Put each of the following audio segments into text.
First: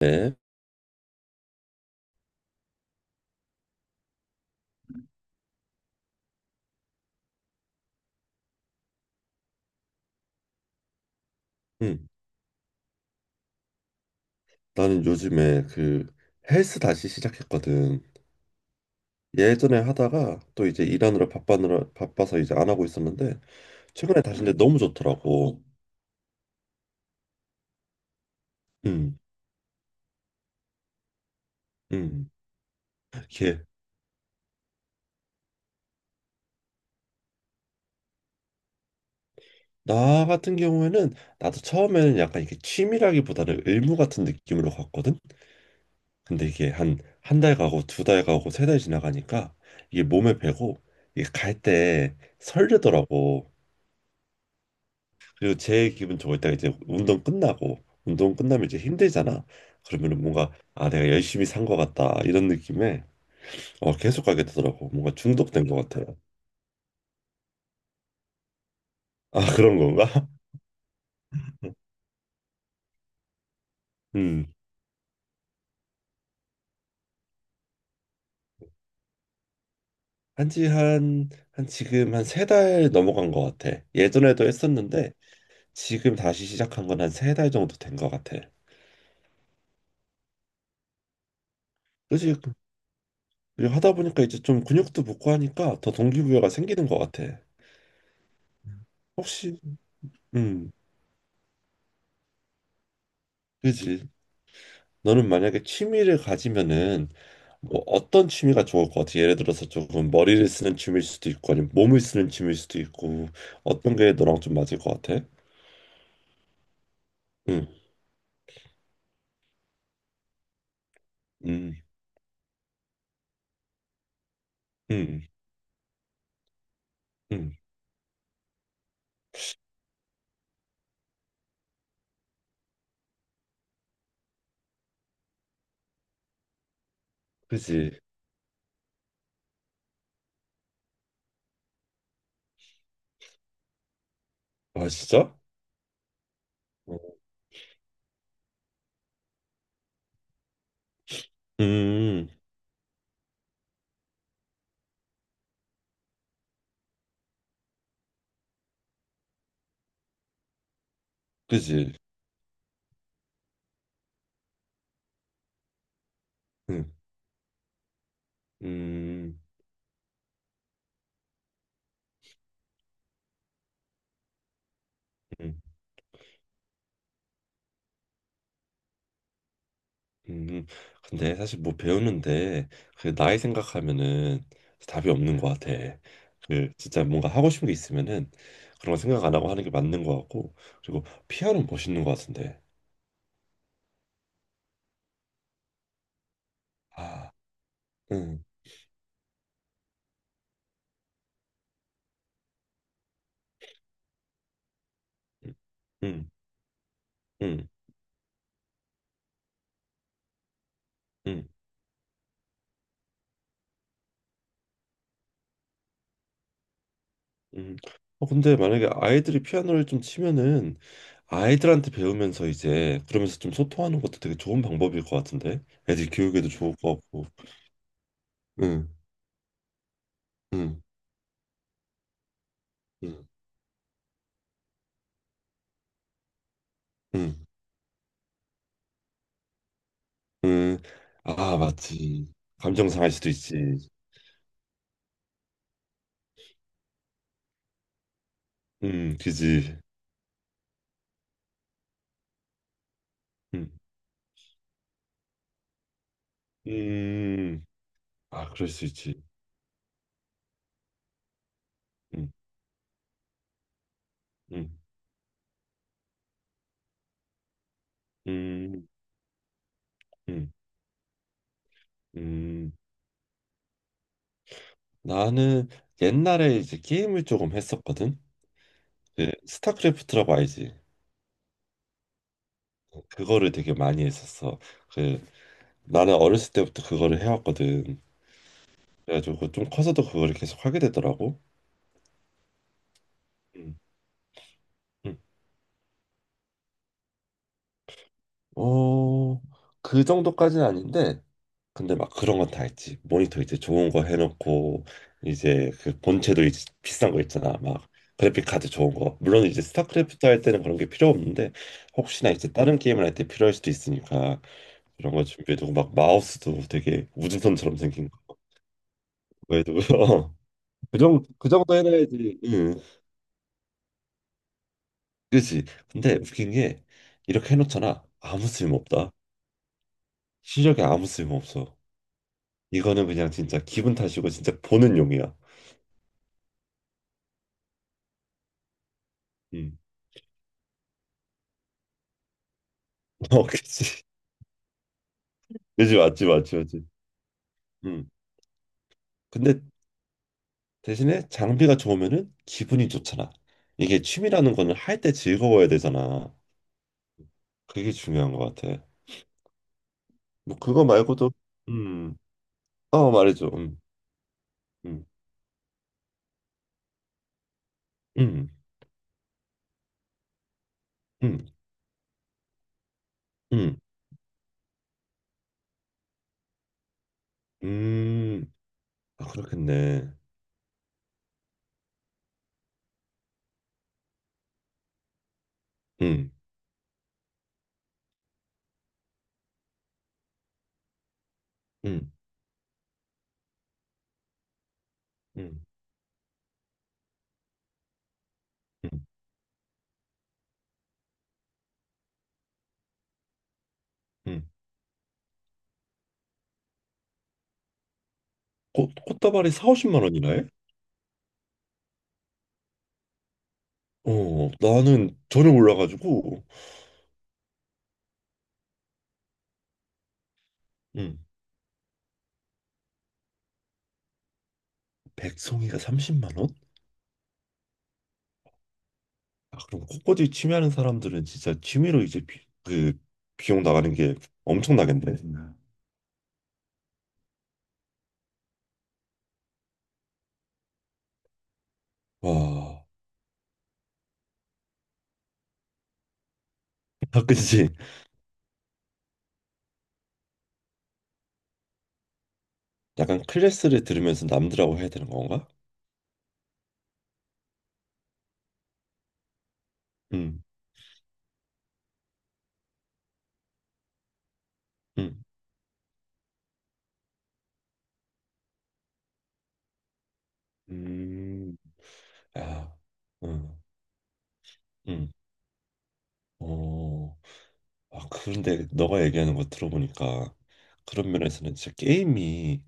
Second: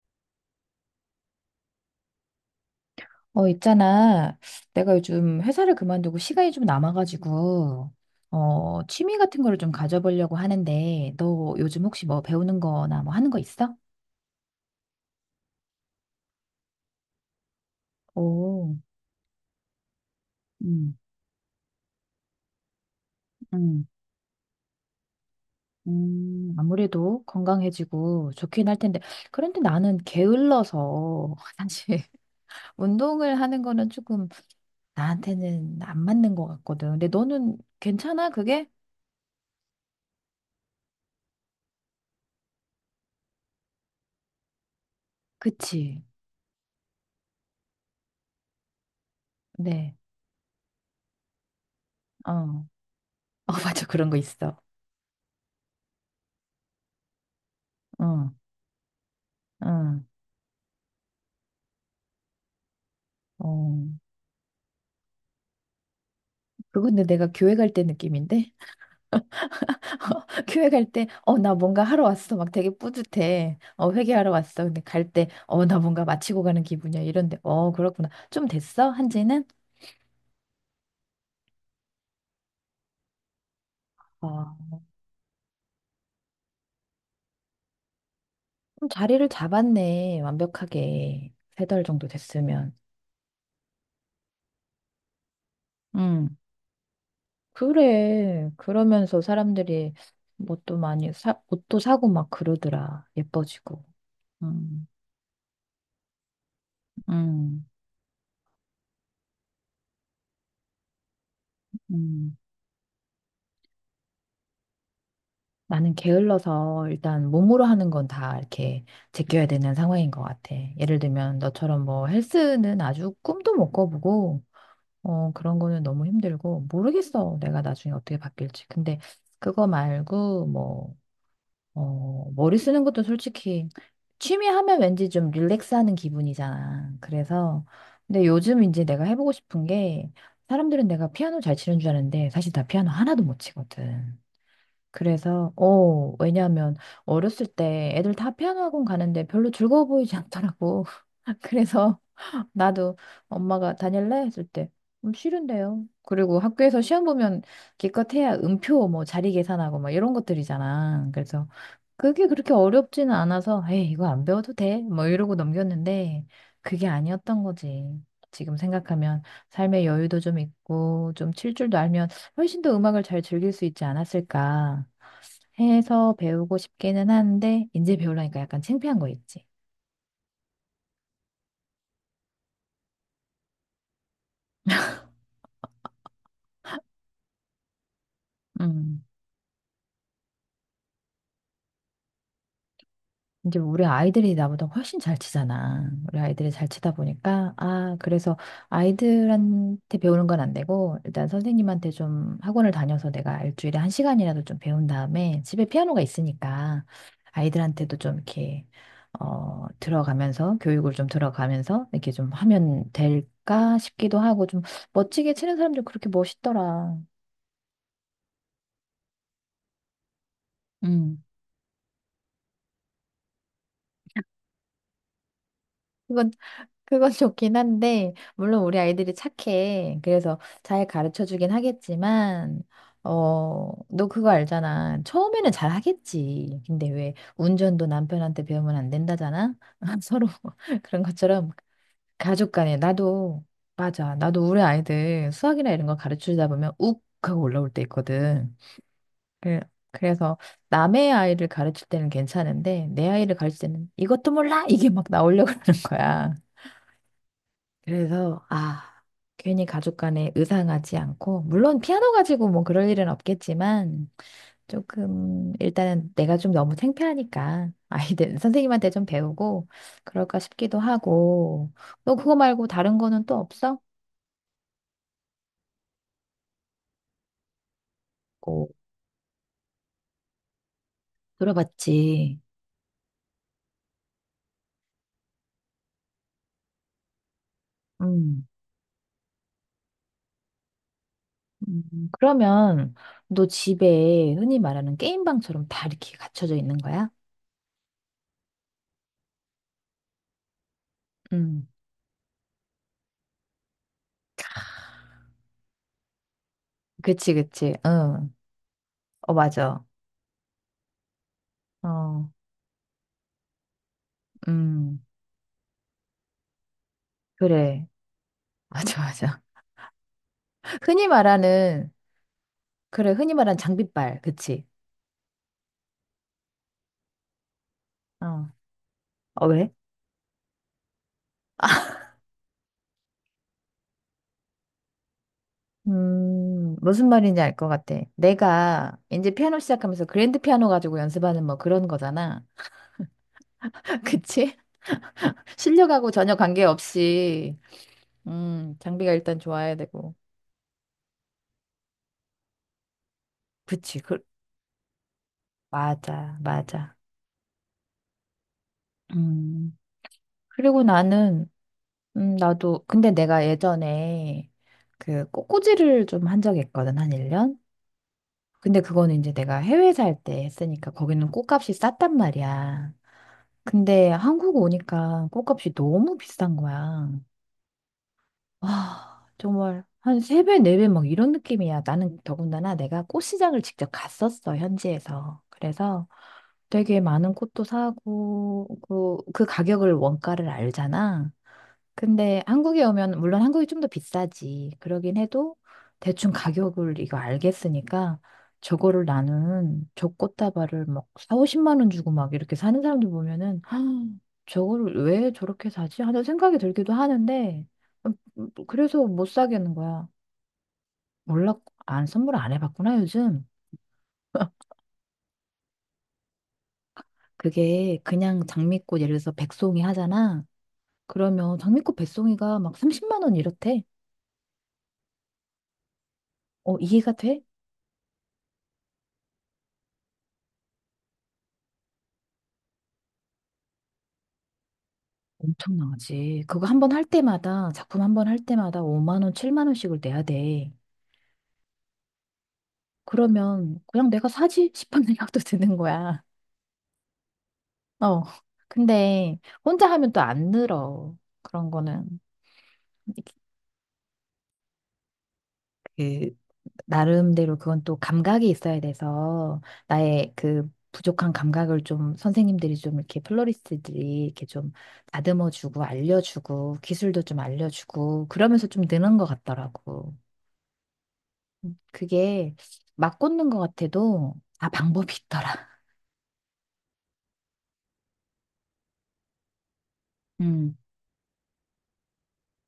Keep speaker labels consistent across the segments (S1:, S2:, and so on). S1: 네.
S2: 있잖아. 내가 요즘 회사를 그만두고 시간이 좀 남아가지고, 취미 같은 거를 좀 가져보려고 하는데, 너 요즘 혹시
S1: 음.
S2: 뭐 배우는 거나 뭐 하는 거 있어?
S1: 나는 요즘에 그 헬스 다시 시작했거든.
S2: 오,
S1: 예전에 하다가 또 이제
S2: 음,
S1: 일하느라 바빠느라 바빠서 이제 안 하고 있었는데
S2: 음,
S1: 최근에 다시 근데 너무 좋더라고.
S2: 아무래도 건강해지고 좋긴 할 텐데,
S1: 음.
S2: 그런데 나는 게을러서, 사실,
S1: 음.
S2: 운동을 하는
S1: 이게
S2: 거는 조금 나한테는 안 맞는 것 같거든. 근데 너는 괜찮아, 그게?
S1: 나 같은 경우에는 나도 처음에는 약간 이게 취미라기보다는 의무 같은 느낌으로 갔거든.
S2: 그치.
S1: 근데 이게 한 한 달 가고 두 달 가고 세 달 지나가니까
S2: 네,
S1: 이게 몸에 배고 이게 갈 때
S2: 어.
S1: 설레더라고.
S2: 어, 맞아. 그런 거 있어.
S1: 그리고 제 기분 좋을 때가 이제 운동 끝나고
S2: 응,
S1: 운동 끝나면 이제 힘들잖아.
S2: 응.
S1: 그러면은 뭔가 아 내가 열심히 산 것 같다 이런 느낌에
S2: 어,
S1: 어 계속 가게 되더라고. 뭔가 중독된 것 같아요.
S2: 그건데 내가 교회 갈 때 느낌인데?
S1: 아 그런 건가?
S2: 교회 갈 때, 나 뭔가 하러 왔어. 막 되게 뿌듯해. 회개하러
S1: 음.
S2: 왔어. 근데 갈 때, 나 뭔가 마치고 가는 기분이야. 이런데, 그렇구나. 좀 됐어? 한지는?
S1: 한지 한 지금 한 세 달 넘어간 것 같아. 예전에도
S2: 어
S1: 했었는데 지금 다시 시작한 건 한 세 달 정도 된 것 같아.
S2: 좀 자리를 잡았네. 완벽하게. 세 달 정도
S1: 그지?
S2: 됐으면.
S1: 그리고 하다 보니까 이제 좀 근육도 붙고 하니까 더
S2: 음
S1: 동기부여가 생기는 것 같아.
S2: 그래. 그러면서
S1: 혹시,
S2: 사람들이 뭐
S1: 음,
S2: 또 많이 옷도 사고 막 그러더라. 예뻐지고.
S1: 그지?
S2: 음,
S1: 너는 만약에 취미를 가지면은
S2: 음,
S1: 뭐 어떤 취미가 좋을 것 같아? 예를 들어서 조금 머리를 쓰는 취미일 수도 있고 아니면 몸을 쓰는
S2: 음.
S1: 취미일 수도 있고 어떤 게 너랑 좀 맞을 것 같아?
S2: 나는 게을러서 일단 몸으로
S1: 응,
S2: 하는 건 다 이렇게 제껴야 되는 상황인 것 같아. 예를 들면
S1: 응.
S2: 너처럼 뭐 헬스는 아주 꿈도 못 꿔보고
S1: 응.
S2: 그런 거는 너무 힘들고 모르겠어.
S1: 응.
S2: 내가 나중에 어떻게 바뀔지. 근데 그거 말고 뭐 머리 쓰는 것도 솔직히 취미 하면 왠지 좀 릴렉스하는 기분이잖아. 그래서
S1: 그지?
S2: 근데 요즘 이제 내가 해보고 싶은 게 사람들은 내가 피아노 잘 치는 줄 아는데 사실 나 피아노 하나도 못 치거든.
S1: 아 진짜?
S2: 그래서, 왜냐하면
S1: 어.
S2: 어렸을 때 애들 다 피아노 학원 가는데 별로 즐거워 보이지 않더라고. 그래서
S1: 음,
S2: 나도 엄마가 다닐래? 했을 때, 싫은데요. 그리고 학교에서 시험 보면 기껏 해야 음표 뭐 자리 계산하고 막 이런 것들이잖아. 그래서
S1: 그지?
S2: 그게 그렇게 어렵지는 않아서, 에이, 이거 안 배워도 돼. 뭐 이러고 넘겼는데 그게
S1: 응,
S2: 아니었던 거지. 지금 생각하면
S1: 음,
S2: 삶의 여유도 좀 있고 좀 칠 줄도 알면 훨씬 더 음악을 잘 즐길 수 있지 않았을까.
S1: 음, 음.
S2: 해서 배우고 싶기는 한데 이제 배우려니까 약간 창피한 거 있지.
S1: 음. 근데 사실 뭐 배우는데 그 나이 생각하면은 답이 없는 것 같아. 그 진짜 뭔가 하고 싶은 게 있으면은 그런 거
S2: 음.
S1: 생각 안 하고 하는 게 맞는 것 같고 그리고 피아노 멋있는 것 같은데.
S2: 이제 우리 아이들이 나보다 훨씬 잘 치잖아. 우리 아이들이 잘 치다
S1: 아.
S2: 보니까 아, 그래서
S1: 응.
S2: 아이들한테 배우는 건 안 되고 일단 선생님한테 좀 학원을 다녀서 내가 일주일에 한 시간이라도 좀 배운 다음에 집에 피아노가
S1: 음,
S2: 있으니까
S1: 음,
S2: 아이들한테도 좀 이렇게 들어가면서 교육을 좀
S1: 음,
S2: 들어가면서 이렇게 좀 하면 될까 싶기도 하고 좀 멋지게 치는 사람들 그렇게 멋있더라.
S1: 음. 어, 근데 만약에 아이들이 피아노를 좀 치면은
S2: 음.
S1: 아이들한테 배우면서 이제 그러면서 좀 소통하는 것도 되게 좋은 방법일 것 같은데 애들 교육에도 좋을 것
S2: 그건
S1: 같고.
S2: 좋긴 한데, 물론 우리
S1: 응,
S2: 아이들이 착해. 그래서
S1: 응,
S2: 잘 가르쳐 주긴 하겠지만,
S1: 응,
S2: 너 그거 알잖아. 처음에는 잘 하겠지. 근데 왜
S1: 응,
S2: 운전도 남편한테 배우면 안 된다잖아? 서로
S1: 응.
S2: 그런 것처럼
S1: 아, 맞지.
S2: 가족 간에
S1: 감정 상할 수도
S2: 나도,
S1: 있지.
S2: 맞아. 나도 우리 아이들 수학이나 이런 거 가르쳐 주다 보면 욱 하고 올라올 때 있거든. 그-
S1: 그지.
S2: 그래서 남의 아이를 가르칠 때는 괜찮은데, 내 아이를 가르칠
S1: 음,
S2: 때는 이것도 몰라! 이게 막 나오려고 그러는 거야.
S1: 음.
S2: 그래서
S1: 아, 그럴
S2: 아,
S1: 수 있지.
S2: 괜히 가족 간에 의상하지 않고 물론 피아노
S1: 음,
S2: 가지고 뭐 그럴 일은 없겠지만
S1: 음,
S2: 조금 일단은 내가 좀 너무 창피하니까 아이들
S1: 음,
S2: 선생님한테 좀 배우고 그럴까
S1: 음,
S2: 싶기도 하고 너 그거 말고
S1: 음.
S2: 다른 거는 또 없어?
S1: 나는 옛날에 이제 게임을 조금 했었거든.
S2: 어,
S1: 그 스타크래프트라고 알지?
S2: 들어봤지.
S1: 그거를 되게 많이 했었어. 그 나는 어렸을 때부터 그거를 해왔거든.
S2: 음.
S1: 그래가지고 그 좀 커서도 그거를 계속 하게 되더라고.
S2: 그러면 너
S1: 음.
S2: 집에 흔히 말하는
S1: 음.
S2: 게임방처럼 다 이렇게 갖춰져 있는 거야?
S1: 어, 그 정도까지는 아닌데,
S2: 음.
S1: 근데 막 그런 건 다 했지. 모니터 이제 좋은 거 해놓고 이제 그 본체도 이제 비싼 거
S2: 그치,
S1: 있잖아.
S2: 그치.
S1: 막
S2: 응.
S1: 그래픽 카드 좋은 거.
S2: 어,
S1: 물론 이제
S2: 맞아.
S1: 스타크래프트 할 때는 그런 게 필요 없는데
S2: 어.
S1: 혹시나 이제 다른 게임을 할 때 필요할 수도 있으니까
S2: 음.
S1: 그런 거 준비해두고 막 마우스도 되게 우주선처럼
S2: 그래.
S1: 생긴
S2: 맞아, 맞아.
S1: 그도 그
S2: 흔히
S1: 정도, 그 정도
S2: 말하는,
S1: 해놔야지. 응,
S2: 그래, 흔히 말하는 장비빨, 그치?
S1: 그치. 근데 웃긴 게 이렇게 해놓잖아. 아무
S2: 어.
S1: 쓸모없다.
S2: 어, 왜?
S1: 실력이 아무 쓸모없어. 이거는 그냥 진짜 기분 탓이고 진짜 보는 용이야.
S2: 무슨 말인지 알 것 같아. 내가 이제 피아노
S1: 응.
S2: 시작하면서 그랜드 피아노 가지고 연습하는 뭐 그런 거잖아.
S1: 어, 그치.
S2: 그치?
S1: 그치,
S2: 실력하고
S1: 맞지,
S2: 전혀
S1: 맞지, 맞지.
S2: 관계없이,
S1: 응.
S2: 장비가 일단
S1: 근데
S2: 좋아야 되고.
S1: 대신에 장비가 좋으면은 기분이 좋잖아.
S2: 그치,
S1: 이게 취미라는 거는 할 때 즐거워야 되잖아.
S2: 맞아, 맞아.
S1: 그게 중요한 것 같아.
S2: 음,
S1: 뭐
S2: 그리고
S1: 그거 말고도
S2: 나는,
S1: 음, 어,
S2: 근데 내가
S1: 말해줘.
S2: 예전에
S1: 음,
S2: 그 꽃꽂이를 좀 한 적이 있거든, 한 1년?
S1: 음,
S2: 근데 그거는 이제 내가 해외 살 때 했으니까 거기는
S1: 음,
S2: 꽃값이 쌌단 말이야.
S1: 음,
S2: 근데 한국 오니까 꽃값이 너무 비싼 거야.
S1: 음. 아,
S2: 와, 정말
S1: 그렇겠네.
S2: 한 세 배 네 배 막 이런 느낌이야. 나는 더군다나 내가 꽃시장을 직접 갔었어, 현지에서. 그래서
S1: 응,
S2: 되게 많은 꽃도 사고, 그, 그 가격을 원가를 알잖아.
S1: 응,
S2: 근데 한국에 오면 물론 한국이 좀 더 비싸지. 그러긴 해도
S1: 응,
S2: 대충 가격을 이거 알겠으니까
S1: 응,
S2: 저거를 나는 저 꽃다발을 막사 50만 원 주고 막 이렇게 사는 사람들 보면은 아,
S1: 응.
S2: 저거를 왜 저렇게 사지? 하는 생각이 들기도 하는데 뭐 그래서 못
S1: 꽃다발이 4,
S2: 사겠는
S1: 50만
S2: 거야.
S1: 원이나 해?
S2: 몰라 안 선물 안 해봤구나 요즘.
S1: 어, 나는 전혀 몰라가지고.
S2: 그게 그냥 장미꽃 예를 들어서 백송이 하잖아.
S1: 응,
S2: 그러면 장미꽃 백송이가 막 30만 원 이렇대.
S1: 백송이가 30만 원?
S2: 이해가 돼?
S1: 아, 그럼 꽃꽂이 취미하는 사람들은 진짜 취미로 이제 그 비용 나가는 게 엄청나겠네.
S2: 엄청나지. 그거 한 번 할 때마다, 작품 한 번 할 때마다 5만 원, 7만 원씩을 내야 돼.
S1: 와,
S2: 그러면 그냥 내가 사지 싶은 생각도 드는 거야.
S1: 아, 그치.
S2: 어. 근데 혼자 하면 또 안 늘어. 그런 거는.
S1: 약간 클래스를 들으면서 남들하고 해야 되는 건가?
S2: 그, 나름대로 그건 또 감각이 있어야 돼서, 나의
S1: 응,
S2: 그 부족한 감각을 좀 선생님들이 좀 이렇게 플로리스트들이 이렇게 좀
S1: 응,
S2: 다듬어주고, 알려주고, 기술도 좀 알려주고, 그러면서 좀 느는 것 같더라고.
S1: 음,
S2: 그게
S1: 아,
S2: 막 꽂는 것
S1: 응,
S2: 같아도 다
S1: 응,
S2: 방법이 있더라.
S1: 어. 아, 그런데 너가 얘기하는 거 들어보니까
S2: 음.
S1: 그런 면에서는 진짜 게임이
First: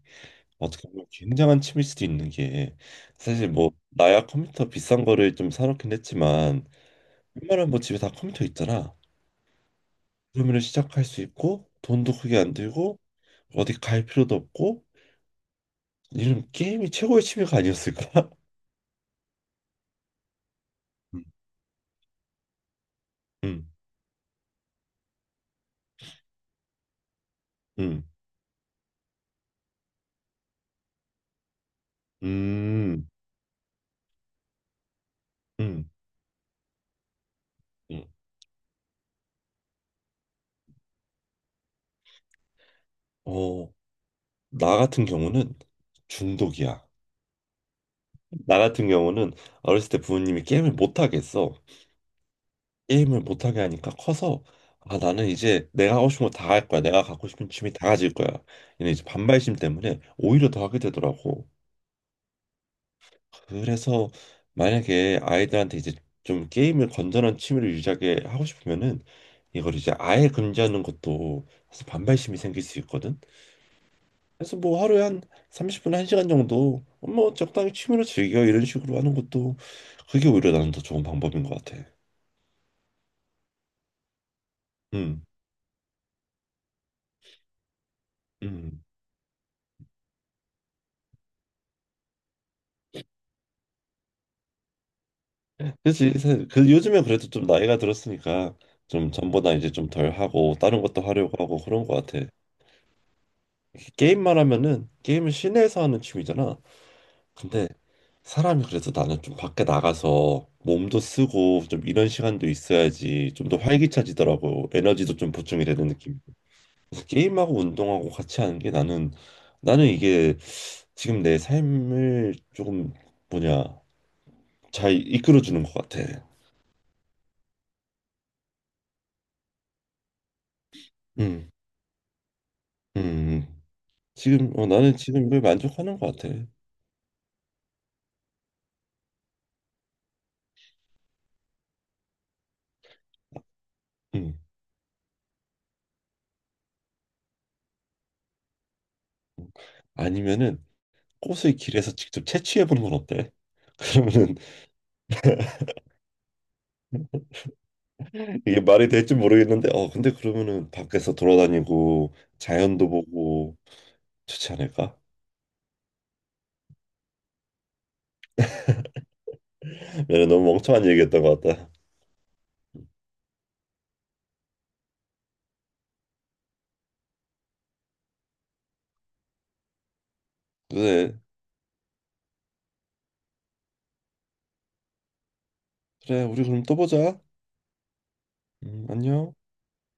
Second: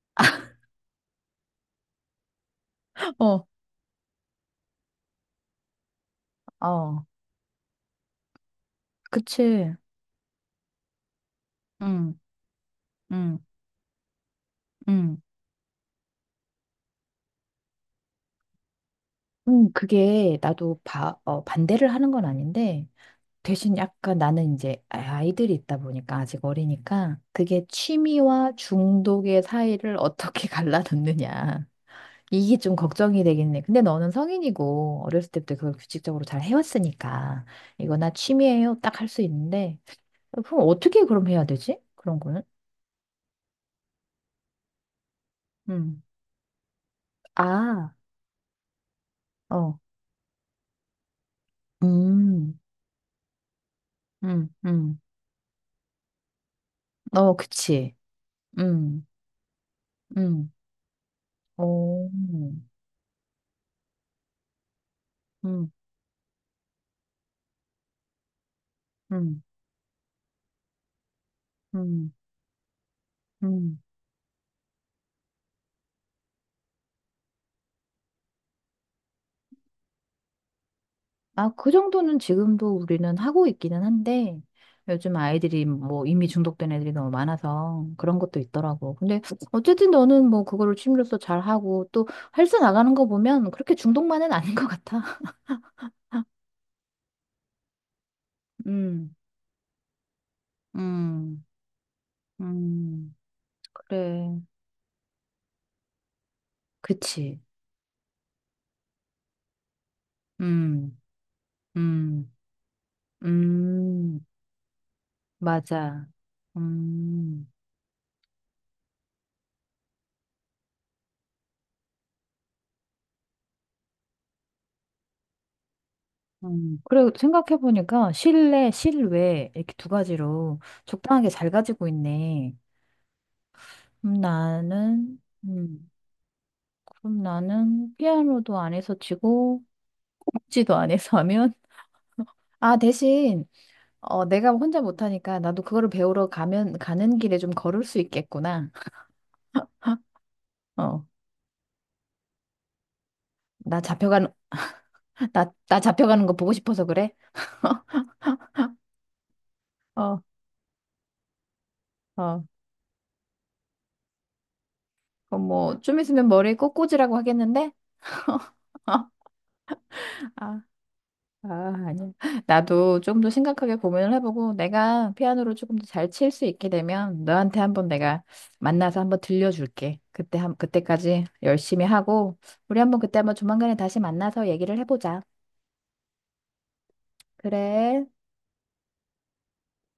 S1: 어떻게 보면 굉장한 취미일 수도 있는 게
S2: 어,
S1: 사실 뭐 나야 컴퓨터 비싼 거를 좀 사놓긴 했지만
S2: 어,
S1: 웬만한 뭐 집에 다 컴퓨터 있잖아.
S2: 그치.
S1: 그러면 시작할 수 있고 돈도
S2: 응,
S1: 크게 안 들고
S2: 응,
S1: 어디 갈 필요도 없고
S2: 응.
S1: 이런 게임이 최고의 취미가 아니었을까?
S2: 그게 나도
S1: 음,
S2: 반대를 하는 건 아닌데,
S1: 음,
S2: 대신 약간 나는 이제 아이들이 있다 보니까 아직 어리니까, 그게
S1: 음,
S2: 취미와 중독의 사이를 어떻게 갈라놓느냐. 이게 좀
S1: 음,
S2: 걱정이 되겠네. 근데 너는 성인이고, 어렸을 때부터 그걸
S1: 음.
S2: 규칙적으로 잘 해왔으니까, 이거
S1: 음.
S2: 나 취미예요. 딱 할 수 있는데, 그럼 어떻게 그럼 해야 되지? 그런 거는?
S1: 어, 나 같은 경우는
S2: 음.
S1: 중독이야.
S2: 아,
S1: 나 같은 경우는
S2: 어.
S1: 어렸을 때 부모님이 게임을 못하게 했어.
S2: 음,
S1: 게임을 못하게 하니까 커서
S2: 음,
S1: 아
S2: 음.
S1: 나는 이제 내가 하고 싶은 거 다 할 거야. 내가 갖고
S2: 어,
S1: 싶은 취미 다
S2: 그치.
S1: 가질 거야. 이런 이제
S2: 음,
S1: 반발심 때문에 오히려
S2: 음.
S1: 더 하게 되더라고.
S2: 어,
S1: 그래서 만약에
S2: 음,
S1: 아이들한테 이제 좀 게임을 건전한 취미를 유지하게 하고 싶으면은 이걸 이제 아예 금지하는 것도 사실
S2: 음,
S1: 반발심이 생길 수 있거든.
S2: 음.
S1: 그래서 뭐 하루에 한 30분, 1시간 정도 뭐 적당히 취미로 즐겨 이런 식으로 하는 것도 그게 오히려 나는 더 좋은 방법인
S2: 아,
S1: 것
S2: 그
S1: 같아.
S2: 정도는 지금도 우리는 하고 있기는 한데, 요즘
S1: 음,
S2: 아이들이 뭐 이미 중독된 애들이 너무 많아서 그런 것도
S1: 음.
S2: 있더라고. 근데 어쨌든 너는 뭐 그거를 취미로서 잘하고 또 헬스 나가는 거 보면 그렇게 중독만은 아닌 것 같아.
S1: 그치. 지그 요즘에 그래도 좀 나이가 들었으니까 좀
S2: 음,
S1: 전보다 이제 좀 덜 하고 다른 것도 하려고
S2: 음,
S1: 하고 그런 것 같아.
S2: 음.
S1: 이렇게
S2: 그래.
S1: 게임만 하면은 게임은 실내에서 하는 취미잖아.
S2: 그치.
S1: 근데 사람이 그래서 나는 좀 밖에 나가서
S2: 음,
S1: 몸도 쓰고 좀 이런
S2: 음,
S1: 시간도 있어야지 좀 더
S2: 음,
S1: 활기차지더라고. 에너지도 좀 보충이 되는
S2: 맞아.
S1: 느낌. 그래서
S2: 음,
S1: 게임하고 운동하고 같이 하는 게 나는 이게 지금 내 삶을 조금 뭐냐 잘 이끌어주는 것 같아.
S2: 그래, 생각해보니까 실내, 실외 이렇게 두 가지로 적당하게 잘 가지고 있네.
S1: 음,
S2: 그럼
S1: 나는
S2: 나는,
S1: 지금 이걸
S2: 음,
S1: 만족하는 것 같아.
S2: 그럼 나는 피아노도 안 해서 치고, 복지도 안 해서 하면, 아, 대신,
S1: 음.
S2: 내가 혼자 못하니까 나도 그거를 배우러 가면, 가는 길에 좀 걸을 수 있겠구나.
S1: 아니면은
S2: 어,
S1: 꽃을 길에서 직접 채취해 보는 건 어때?
S2: 나 잡혀가는,
S1: 그러면은
S2: 나 잡혀가는 거 보고 싶어서 그래?
S1: 이게 말이 될지 모르겠는데, 근데
S2: 어,
S1: 그러면은 밖에서 돌아다니고
S2: 어.
S1: 자연도 보고 좋지 않을까?
S2: 그럼 뭐, 좀 있으면 머리 꼬꼬지라고 하겠는데? 아,
S1: 얘는 너무 멍청한 얘기했던 것 같다.
S2: 아, 아니야. 나도 조금 더 심각하게 고민을 해보고 내가 피아노를 조금 더 잘 칠 수 있게 되면 너한테 한번 내가 만나서 한번 들려줄게. 그때 한
S1: 그래,
S2: 그때까지 열심히 하고 우리 한번 그때 한번 조만간에 다시 만나서 얘기를 해보자.
S1: 그래, 우리 그럼 또 보자.
S2: 그래.
S1: 안녕.